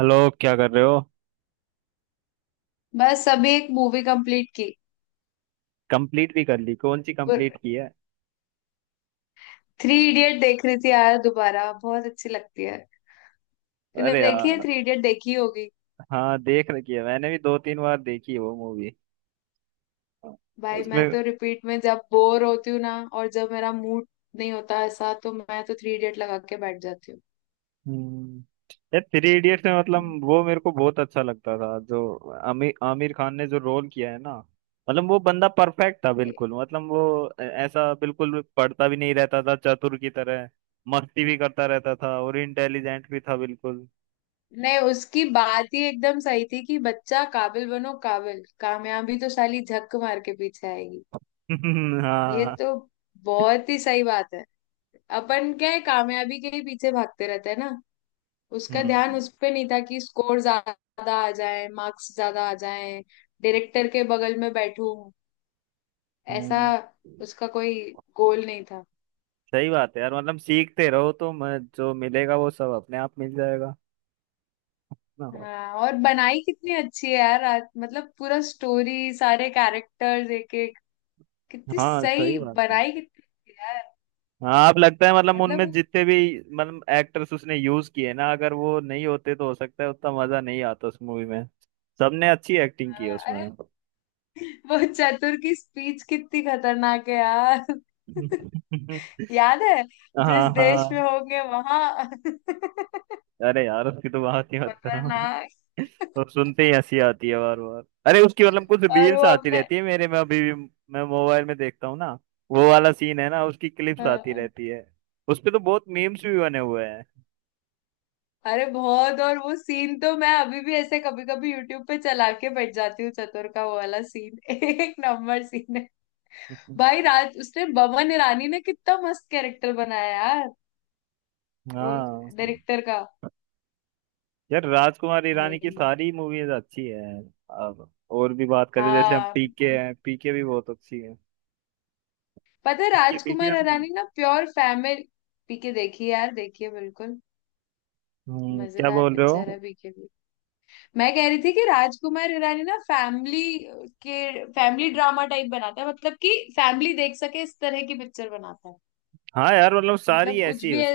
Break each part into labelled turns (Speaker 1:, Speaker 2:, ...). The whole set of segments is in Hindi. Speaker 1: हेलो। क्या कर रहे हो?
Speaker 2: बस अभी एक मूवी कंप्लीट की।
Speaker 1: कंप्लीट भी कर ली? कौन सी कंप्लीट की है?
Speaker 2: थ्री इडियट देख रही थी यार, दोबारा बहुत अच्छी लगती है। तूने
Speaker 1: अरे
Speaker 2: देखी है
Speaker 1: यार,
Speaker 2: थ्री इडियट, देखी होगी।
Speaker 1: हाँ, देख रखी है, मैंने भी दो तीन बार देखी है वो मूवी।
Speaker 2: भाई मैं
Speaker 1: उसमें।
Speaker 2: तो रिपीट में जब बोर होती हूँ ना और जब मेरा मूड नहीं होता ऐसा तो मैं तो थ्री इडियट लगा के बैठ जाती
Speaker 1: हम्म। यार, थ्री इडियट्स में मतलब
Speaker 2: हूँ।
Speaker 1: वो मेरे को बहुत अच्छा लगता था जो आमिर आमिर खान ने जो रोल किया है ना। मतलब वो बंदा परफेक्ट था बिल्कुल, मतलब वो ऐसा बिल्कुल पढ़ता भी नहीं रहता था चतुर की तरह। मस्ती भी करता रहता था और इंटेलिजेंट भी था बिल्कुल।
Speaker 2: नहीं उसकी बात ही एकदम सही थी कि बच्चा काबिल बनो, काबिल कामयाबी तो साली झक मार के पीछे आएगी। ये
Speaker 1: हाँ।
Speaker 2: तो बहुत ही सही बात है। अपन क्या है, कामयाबी के ही पीछे भागते रहते हैं ना। उसका ध्यान
Speaker 1: हम्म।
Speaker 2: उस पे नहीं था कि स्कोर ज्यादा आ जाए, मार्क्स ज्यादा आ जाए, डायरेक्टर के बगल में बैठूं, ऐसा।
Speaker 1: हम्म।
Speaker 2: उसका कोई गोल नहीं था।
Speaker 1: सही बात है यार, मतलब सीखते रहो तो मैं जो मिलेगा वो सब अपने आप मिल जाएगा ना।
Speaker 2: हाँ, और बनाई कितनी अच्छी है यार। मतलब पूरा स्टोरी, सारे कैरेक्टर्स एक एक कितनी
Speaker 1: हाँ, सही
Speaker 2: सही
Speaker 1: बात है।
Speaker 2: बनाई, कितनी अच्छी है यार।
Speaker 1: हाँ, आप लगता है मतलब
Speaker 2: मतलब
Speaker 1: उनमें
Speaker 2: वो-
Speaker 1: जितने भी मतलब एक्टर्स उसने यूज किए ना, अगर वो नहीं होते तो हो सकता है उतना मजा नहीं आता उस मूवी में। सबने अच्छी एक्टिंग की है
Speaker 2: हाँ,
Speaker 1: उसमें।
Speaker 2: अरे, वो चतुर की स्पीच कितनी खतरनाक है यार। याद है,
Speaker 1: हाँ,
Speaker 2: जिस देश
Speaker 1: हाँ।
Speaker 2: में होंगे वहां।
Speaker 1: अरे यार, उसकी तो बात ही मत करो।
Speaker 2: खतरनाक।
Speaker 1: और सुनते ही हंसी आती है बार बार। अरे, उसकी मतलब कुछ
Speaker 2: और वो
Speaker 1: रील्स आती
Speaker 2: अपने।
Speaker 1: रहती है मेरे में अभी भी। मैं मोबाइल में देखता हूँ ना, वो वाला सीन है ना, उसकी क्लिप्स आती
Speaker 2: हाँ,
Speaker 1: रहती है। उस पे तो बहुत मीम्स भी बने हुए हैं।
Speaker 2: अरे बहुत। और वो सीन तो मैं अभी भी ऐसे कभी कभी यूट्यूब पे चला के बैठ जाती हूँ, चतुर का वो वाला सीन एक नंबर सीन है। भाई, राज उसने, बमन ईरानी ने कितना मस्त कैरेक्टर बनाया यार। वो
Speaker 1: हाँ।
Speaker 2: डायरेक्टर का।
Speaker 1: यार, राजकुमार ईरानी की
Speaker 2: भाई
Speaker 1: सारी मूवीज अच्छी है। अब और भी बात करें, जैसे हम
Speaker 2: हाँ,
Speaker 1: पीके हैं, पीके भी बहुत अच्छी है।
Speaker 2: पता है
Speaker 1: पीके देखी
Speaker 2: राजकुमार
Speaker 1: आपने?
Speaker 2: हिरानी ना प्योर फैमिली। पीके देखिए यार, देखिए बिल्कुल
Speaker 1: क्या
Speaker 2: मजेदार
Speaker 1: बोल रहे
Speaker 2: पिक्चर
Speaker 1: हो?
Speaker 2: है पीके। मैं कह रही थी कि राजकुमार हिरानी ना फैमिली के फैमिली ड्रामा टाइप बनाता है, मतलब कि फैमिली देख सके इस तरह की पिक्चर बनाता है।
Speaker 1: हाँ यार, मतलब सारी
Speaker 2: मतलब कुछ
Speaker 1: ऐसी
Speaker 2: भी
Speaker 1: है।
Speaker 2: है।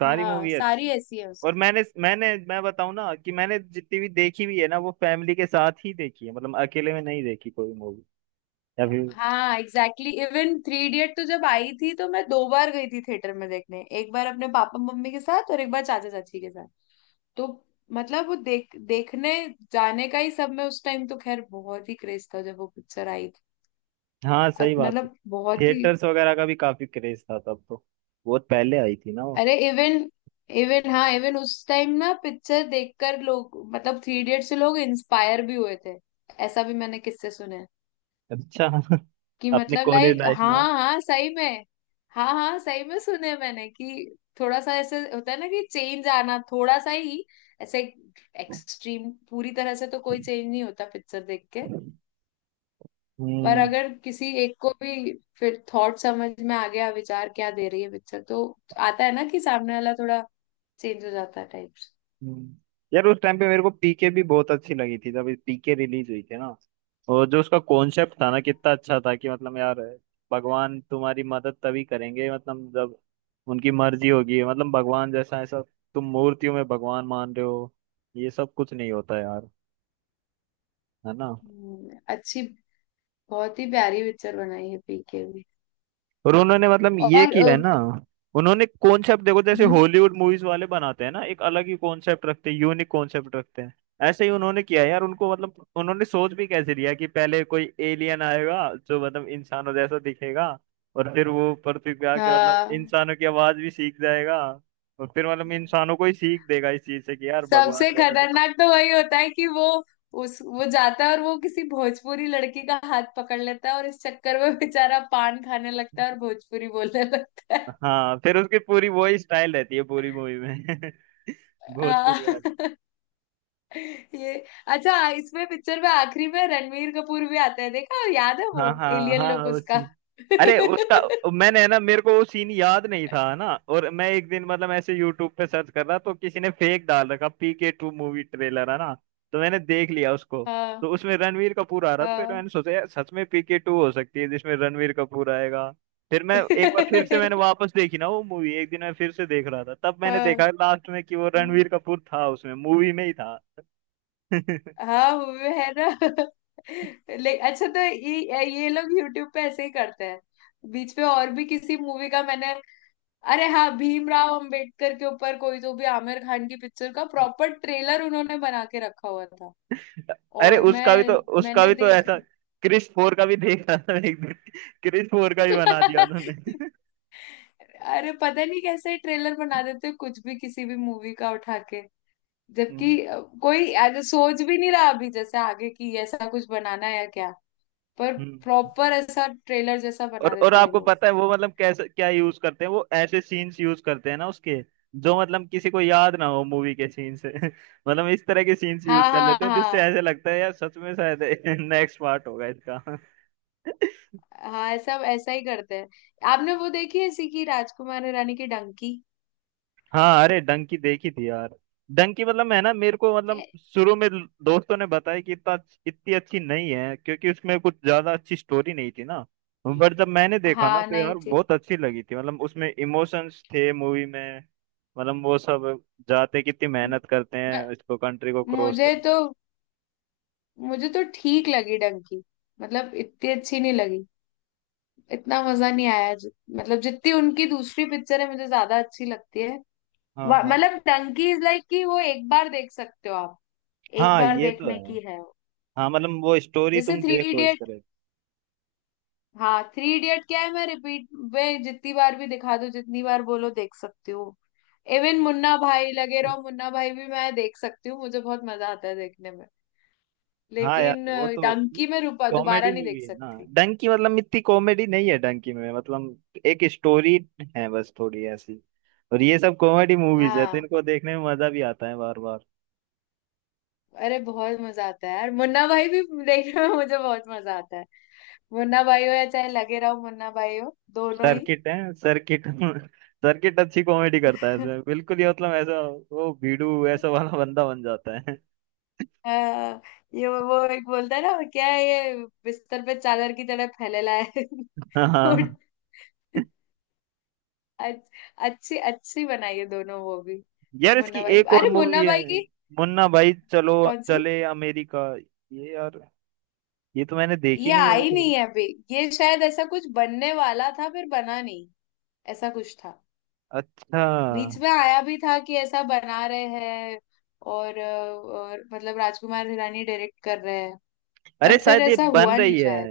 Speaker 1: सारी
Speaker 2: हाँ,
Speaker 1: मूवी
Speaker 2: सारी
Speaker 1: अच्छी।
Speaker 2: ऐसी है
Speaker 1: और
Speaker 2: उसकी।
Speaker 1: मैंने मैंने मैं बताऊं ना, कि मैंने जितनी भी देखी भी है ना, वो फैमिली के साथ ही देखी है। मतलब अकेले में नहीं देखी कोई मूवी। या फिर
Speaker 2: हाँ एग्जैक्टली, इवन थ्री इडियट तो जब आई थी तो मैं 2 बार गई थी थिएटर में देखने, एक बार अपने पापा मम्मी के साथ और एक बार चाचा चाची के साथ। तो मतलब वो देख देखने जाने का ही सब में उस टाइम तो खैर बहुत ही क्रेज था जब वो पिक्चर आई थी।
Speaker 1: हाँ, सही बात है।
Speaker 2: मतलब बहुत ही।
Speaker 1: थिएटर्स वगैरह का भी काफी क्रेज था तब तो, बहुत पहले आई थी ना वो।
Speaker 2: अरे इवन, हाँ, इवन उस टाइम ना पिक्चर देखकर लोग, मतलब थ्री इडियट से लोग इंस्पायर भी हुए थे। ऐसा भी मैंने किससे सुने हैं।
Speaker 1: अच्छा।
Speaker 2: कि
Speaker 1: अपने
Speaker 2: मतलब
Speaker 1: कॉलेज
Speaker 2: लाइक
Speaker 1: लाइफ में।
Speaker 2: हाँ हाँ, सही में। हाँ हाँ, सही में सुने हैं मैंने कि थोड़ा सा ऐसे होता है ना कि चेंज आना थोड़ा सा ही, ऐसे। एक्सट्रीम पूरी तरह से तो कोई चेंज नहीं होता पिक्चर देख के। पर
Speaker 1: हम्म।
Speaker 2: अगर किसी एक को भी फिर थॉट समझ में आ गया, विचार क्या दे रही है पिक्चर, तो आता है ना कि सामने वाला थोड़ा चेंज हो जाता है टाइप्स।
Speaker 1: हम्म। यार, उस टाइम पे मेरे को पीके भी बहुत अच्छी लगी थी जब पीके रिलीज हुई थी ना। और जो उसका कॉन्सेप्ट था ना, कितना अच्छा था कि मतलब यार, भगवान तुम्हारी मदद तभी करेंगे मतलब जब उनकी मर्जी होगी। मतलब भगवान जैसा ऐसा, तुम मूर्तियों में भगवान मान रहे हो, ये सब कुछ नहीं होता यार। है ना?
Speaker 2: अच्छी। बहुत ही प्यारी पिक्चर बनाई है पीके भी।
Speaker 1: और उन्होंने मतलब ये
Speaker 2: और
Speaker 1: किया है ना, उन्होंने कॉन्सेप्ट देखो जैसे
Speaker 2: हम्म,
Speaker 1: हॉलीवुड मूवीज वाले बनाते हैं ना, एक अलग ही कॉन्सेप्ट रखते हैं, यूनिक कॉन्सेप्ट रखते हैं। ऐसे ही उन्होंने किया है यार, उनको मतलब उन्होंने सोच भी कैसे लिया कि पहले कोई एलियन आएगा जो मतलब इंसानों जैसा दिखेगा। और फिर वो पृथ्वी पे आके मतलब
Speaker 2: हाँ,
Speaker 1: इंसानों की आवाज भी सीख जाएगा। और फिर मतलब इंसानों को ही सीख देगा इस चीज से कि यार भगवान
Speaker 2: सबसे
Speaker 1: वगैरह कुछ।
Speaker 2: खतरनाक तो वही होता है कि वो उस वो जाता है और वो किसी भोजपुरी लड़की का हाथ पकड़ लेता है और इस चक्कर में बेचारा पान खाने लगता है और भोजपुरी बोलने लगता है।
Speaker 1: हाँ, फिर उसकी पूरी वही स्टाइल रहती है पूरी मूवी में।
Speaker 2: हाँ।
Speaker 1: भोजपुरी।
Speaker 2: ये अच्छा, इसमें पिक्चर में आखिरी में रणवीर कपूर भी आता है, देखा, याद है
Speaker 1: हाँ
Speaker 2: वो
Speaker 1: हाँ
Speaker 2: एलियन
Speaker 1: हाँ,
Speaker 2: लुक
Speaker 1: वो
Speaker 2: उसका।
Speaker 1: सीन। अरे उसका, मैंने है ना मेरे को वो सीन याद नहीं था ना, और मैं एक दिन मतलब ऐसे यूट्यूब पे सर्च कर रहा, तो किसी ने फेक डाल रखा पी के 2 मूवी ट्रेलर है ना, तो मैंने देख लिया उसको।
Speaker 2: हाँ
Speaker 1: तो उसमें रणवीर कपूर आ रहा था, फिर
Speaker 2: हाँ।
Speaker 1: मैंने सोचा यार सच में पी के 2 हो सकती है जिसमें रणवीर कपूर आएगा। फिर मैं एक बार फिर से मैंने वापस देखी ना वो मूवी, एक दिन मैं फिर से देख रहा था, तब मैंने
Speaker 2: हाँ
Speaker 1: देखा लास्ट में कि वो रणवीर
Speaker 2: हाँ।
Speaker 1: कपूर था, उसमें मूवी में ही था।
Speaker 2: हाँ हुए है ना। ले अच्छा, तो ये लोग यूट्यूब पे ऐसे ही करते हैं। बीच पे और भी किसी मूवी का मैंने, अरे हाँ, भीमराव अंबेडकर के ऊपर कोई तो भी आमिर खान की पिक्चर का प्रॉपर ट्रेलर उन्होंने बना के रखा हुआ था।
Speaker 1: अरे,
Speaker 2: और
Speaker 1: उसका भी तो उसका
Speaker 2: मैंने
Speaker 1: भी तो ऐसा
Speaker 2: देखा।
Speaker 1: क्रिस 4 का भी देखा था मैंने एक दिन, क्रिस 4 का भी बना दिया उन्होंने।
Speaker 2: अरे, पता नहीं कैसे ट्रेलर बना देते हैं, कुछ भी किसी भी मूवी का उठा के।
Speaker 1: हम्म।
Speaker 2: जबकि कोई आगे सोच भी नहीं रहा अभी जैसे आगे की ऐसा कुछ बनाना है या क्या। पर
Speaker 1: हम्म।
Speaker 2: प्रॉपर ऐसा ट्रेलर जैसा बना
Speaker 1: और
Speaker 2: देते हैं ये
Speaker 1: आपको
Speaker 2: लोग।
Speaker 1: पता है वो मतलब कैसे क्या यूज करते हैं? वो ऐसे सीन्स यूज करते हैं ना उसके, जो मतलब किसी को याद ना हो मूवी के सीन से। मतलब इस तरह के सीन्स
Speaker 2: हाँ
Speaker 1: यूज कर
Speaker 2: हाँ
Speaker 1: लेते हैं जिससे
Speaker 2: हाँ।
Speaker 1: ऐसे लगता है यार सच में शायद नेक्स्ट पार्ट होगा इसका।
Speaker 2: हाँ, ऐसा ऐसा ही करते हैं। आपने वो देखी है, सीखी राजकुमार हिरानी की डंकी
Speaker 1: हाँ। अरे, डंकी देखी थी यार। डंकी मतलब है ना, मेरे को मतलब
Speaker 2: के।
Speaker 1: शुरू में दोस्तों ने बताया कि इतना इतनी अच्छी नहीं है, क्योंकि उसमें कुछ ज्यादा अच्छी स्टोरी नहीं थी ना। बट जब मैंने देखा ना
Speaker 2: हाँ
Speaker 1: तो
Speaker 2: नहीं
Speaker 1: यार
Speaker 2: थी।
Speaker 1: बहुत अच्छी लगी थी, मतलब उसमें इमोशंस थे मूवी में। मतलब वो सब जाते कितनी मेहनत करते
Speaker 2: म-
Speaker 1: हैं इसको, कंट्री को क्रॉस
Speaker 2: मुझे
Speaker 1: करने।
Speaker 2: तो मुझे तो ठीक लगी डंकी। मतलब इतनी अच्छी नहीं लगी। इतना मजा नहीं आया, मतलब जितनी उनकी दूसरी पिक्चर है मुझे ज्यादा अच्छी लगती है।
Speaker 1: हाँ हाँ
Speaker 2: मतलब डंकी इज लाइक, कि वो एक बार देख सकते हो आप। एक
Speaker 1: हाँ,
Speaker 2: बार
Speaker 1: ये तो
Speaker 2: देखने
Speaker 1: है।
Speaker 2: की है वो।
Speaker 1: हाँ, मतलब वो स्टोरी
Speaker 2: जैसे
Speaker 1: तुम
Speaker 2: थ्री
Speaker 1: देखो इस तरह।
Speaker 2: हाँ, थ्री इडियट क्या है, मैं रिपीट में जितनी बार भी दिखा दूँ, जितनी बार बोलो देख सकती हूँ। इवन मुन्ना भाई, लगे रहो मुन्ना भाई भी मैं देख सकती हूँ, मुझे बहुत मजा आता है देखने में।
Speaker 1: हाँ यार,
Speaker 2: लेकिन
Speaker 1: वो तो
Speaker 2: डंकी में रूपा दोबारा
Speaker 1: कॉमेडी
Speaker 2: नहीं
Speaker 1: मूवी
Speaker 2: देख
Speaker 1: है ना।
Speaker 2: सकती।
Speaker 1: डंकी मतलब इतनी कॉमेडी नहीं है, डंकी में मतलब एक स्टोरी है बस थोड़ी ऐसी। और ये सब कॉमेडी मूवीज है तो
Speaker 2: हाँ,
Speaker 1: इनको देखने में मजा भी आता है बार बार।
Speaker 2: अरे, बहुत मजा आता है यार मुन्ना भाई भी देखने में, मुझे बहुत मजा आता है। मुन्ना भाई हो या चाहे लगे रहो मुन्ना भाई हो, दोनों ही।
Speaker 1: सर्किट है सर्किट। सर्किट अच्छी कॉमेडी करता है इसमें, बिल्कुल ये मतलब ऐसा वो भीड़ू ऐसा वाला बंदा बन जाता है।
Speaker 2: आ, ये वो एक बोलता है ना, क्या है ये, बिस्तर पे चादर की तरह फैलेला है। उठ।
Speaker 1: हाँ,
Speaker 2: अच्छ- अच्छी अच्छी बनाई है दोनों, वो भी।
Speaker 1: यार इसकी
Speaker 2: मुन्ना भाई,
Speaker 1: एक और
Speaker 2: अरे
Speaker 1: मूवी
Speaker 2: मुन्ना
Speaker 1: है,
Speaker 2: भाई की
Speaker 1: मुन्ना भाई चलो
Speaker 2: कौन सी।
Speaker 1: चले अमेरिका, ये यार ये तो मैंने देखी
Speaker 2: ये
Speaker 1: नहीं अभी
Speaker 2: आई
Speaker 1: तक।
Speaker 2: नहीं है अभी। ये शायद ऐसा कुछ बनने वाला था, फिर बना नहीं। ऐसा कुछ था।
Speaker 1: अच्छा।
Speaker 2: बीच में आया भी था कि ऐसा बना रहे हैं। और, अ, और मतलब राजकुमार हिरानी डायरेक्ट कर रहे हैं। पर
Speaker 1: अरे
Speaker 2: फिर
Speaker 1: शायद ये
Speaker 2: ऐसा
Speaker 1: बन
Speaker 2: हुआ नहीं
Speaker 1: रही है,
Speaker 2: शायद।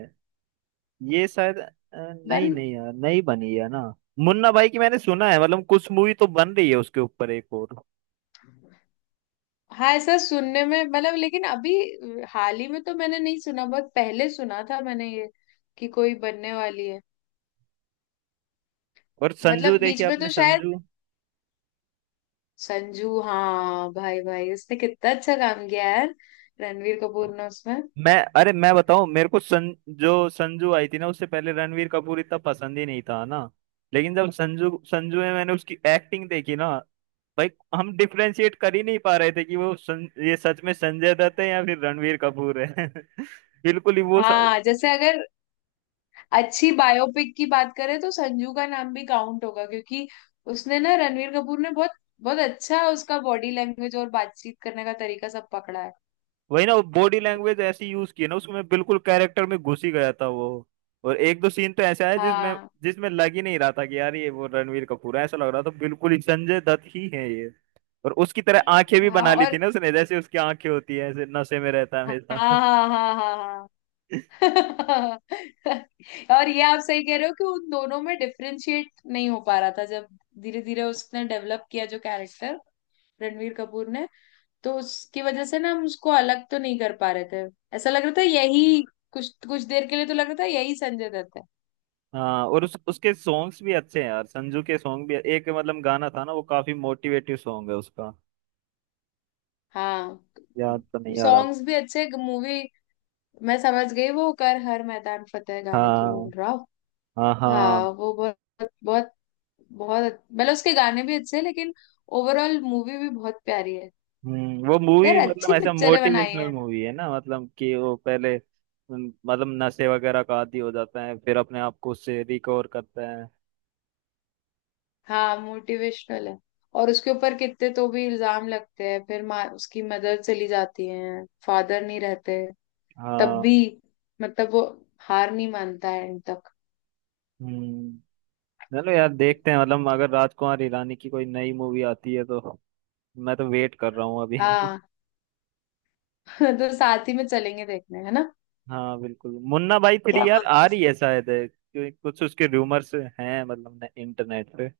Speaker 1: ये शायद नहीं
Speaker 2: बन
Speaker 1: नहीं यार, नहीं बनी है ना। मुन्ना भाई की मैंने सुना है मतलब कुछ मूवी तो बन रही है उसके ऊपर एक और।
Speaker 2: हाँ, ऐसा सुनने में, मतलब लेकिन अभी हाल ही में तो मैंने नहीं सुना, बहुत पहले सुना था मैंने ये कि कोई बनने वाली है।
Speaker 1: और संजू
Speaker 2: मतलब बीच
Speaker 1: देखिए
Speaker 2: में
Speaker 1: आपने,
Speaker 2: तो शायद।
Speaker 1: संजू?
Speaker 2: संजू, हाँ भाई भाई उसने कितना अच्छा काम किया है यार, रणवीर कपूर ने उसमें।
Speaker 1: मैं, अरे मैं बताऊं, मेरे को जो संजू आई थी ना उससे पहले रणवीर कपूर इतना पसंद ही नहीं था ना। लेकिन जब संजू संजू में मैंने उसकी एक्टिंग देखी ना। भाई, हम डिफ्रेंशिएट कर ही नहीं पा रहे थे कि वो ये सच में संजय दत्त है या फिर रणवीर कपूर है। बिल्कुल ही वो
Speaker 2: हाँ, जैसे अगर अच्छी बायोपिक की बात करें तो संजू का नाम भी काउंट होगा, क्योंकि उसने ना रणवीर कपूर ने बहुत बहुत अच्छा उसका बॉडी लैंग्वेज और बातचीत करने का तरीका सब पकड़ा है।
Speaker 1: वही ना, वो बॉडी लैंग्वेज ऐसी यूज की है ना उसमें, मैं बिल्कुल कैरेक्टर में घुस ही गया था वो। और एक दो सीन तो ऐसे आए जिसमें
Speaker 2: हाँ
Speaker 1: जिसमें लग ही नहीं रहा था कि यार ये वो रणवीर कपूर है, ऐसा लग रहा था बिल्कुल ही संजय दत्त ही है ये। और उसकी तरह आंखें भी
Speaker 2: हाँ।
Speaker 1: बना ली थी
Speaker 2: और
Speaker 1: ना उसने, जैसे उसकी आंखें होती है ऐसे नशे में रहता है
Speaker 2: हाँ
Speaker 1: हमेशा।
Speaker 2: हाँ हाँ। हाँ हाँ। और ये आप सही कह रहे हो कि उन दोनों में डिफरेंशिएट नहीं हो पा रहा था, जब धीरे धीरे उसने डेवलप किया जो कैरेक्टर, रणवीर कपूर ने, तो उसकी वजह से ना हम उसको अलग तो नहीं कर पा रहे थे, ऐसा लग रहा था यही, कुछ कुछ देर के लिए तो लग रहा था यही संजय दत्त है।
Speaker 1: हाँ, और उसके सॉन्ग्स भी अच्छे हैं यार, संजू के सॉन्ग भी एक मतलब गाना था ना, वो काफी मोटिवेटिव सॉन्ग है उसका।
Speaker 2: हाँ,
Speaker 1: याद तो नहीं आ रहा।
Speaker 2: सॉन्ग्स भी अच्छे मूवी। मैं समझ गई, वो कर हर मैदान फतेह गाने की बोल
Speaker 1: हाँ
Speaker 2: रहा हूँ।
Speaker 1: हाँ
Speaker 2: हाँ,
Speaker 1: हाँ।
Speaker 2: वो बहुत बहुत बहुत, मतलब उसके गाने भी अच्छे हैं लेकिन ओवरऑल मूवी भी बहुत प्यारी है।
Speaker 1: वो
Speaker 2: यार
Speaker 1: मूवी मतलब
Speaker 2: अच्छी
Speaker 1: ऐसा
Speaker 2: पिक्चरें बनाई
Speaker 1: मोटिवेशनल
Speaker 2: है।
Speaker 1: मूवी है ना, मतलब कि वो पहले मतलब नशे वगैरह का आदी हो जाता है फिर अपने आप को उससे रिकवर करता है।
Speaker 2: हाँ मोटिवेशनल है। और उसके ऊपर कितने तो भी इल्जाम लगते हैं, फिर माँ, उसकी मदर चली जाती है, फादर नहीं रहते। तब भी
Speaker 1: हाँ।
Speaker 2: मतलब वो हार नहीं मानता है एंड तक।
Speaker 1: हम्म। चलो यार देखते हैं, मतलब अगर राजकुमार हिरानी की कोई नई मूवी आती है तो। मैं तो वेट कर रहा हूँ अभी।
Speaker 2: हाँ, तो साथ ही में चलेंगे देखने, है ना।
Speaker 1: हाँ बिल्कुल, मुन्ना भाई
Speaker 2: क्या
Speaker 1: 3 यार आ
Speaker 2: बोलते हो?
Speaker 1: रही है शायद, है, क्योंकि कुछ उसके रूमर्स हैं मतलब इंटरनेट पे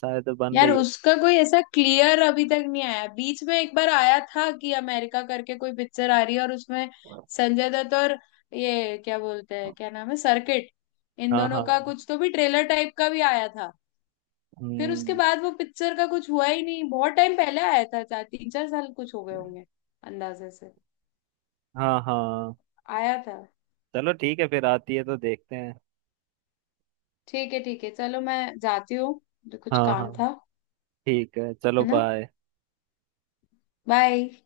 Speaker 1: शायद बन
Speaker 2: यार,
Speaker 1: रही हो।
Speaker 2: उसका कोई ऐसा क्लियर अभी तक नहीं आया, बीच में एक बार आया था कि अमेरिका करके कोई पिक्चर आ रही है और उसमें संजय दत्त और ये क्या बोलते हैं, क्या नाम है, सर्किट, इन
Speaker 1: हाँ
Speaker 2: दोनों का
Speaker 1: हाँ।
Speaker 2: कुछ तो भी ट्रेलर टाइप का भी आया था। फिर उसके
Speaker 1: हम्म।
Speaker 2: बाद वो पिक्चर का कुछ हुआ ही नहीं, बहुत टाइम पहले आया था, 4 3 4 साल कुछ हो गए होंगे अंदाजे से
Speaker 1: हाँ हाँ।
Speaker 2: आया था।
Speaker 1: चलो ठीक है, फिर आती है तो देखते हैं।
Speaker 2: ठीक है ठीक है, चलो मैं जाती हूँ, मुझे कुछ
Speaker 1: हाँ हाँ
Speaker 2: काम था,
Speaker 1: ठीक है, चलो
Speaker 2: है ना।
Speaker 1: बाय।
Speaker 2: बाय।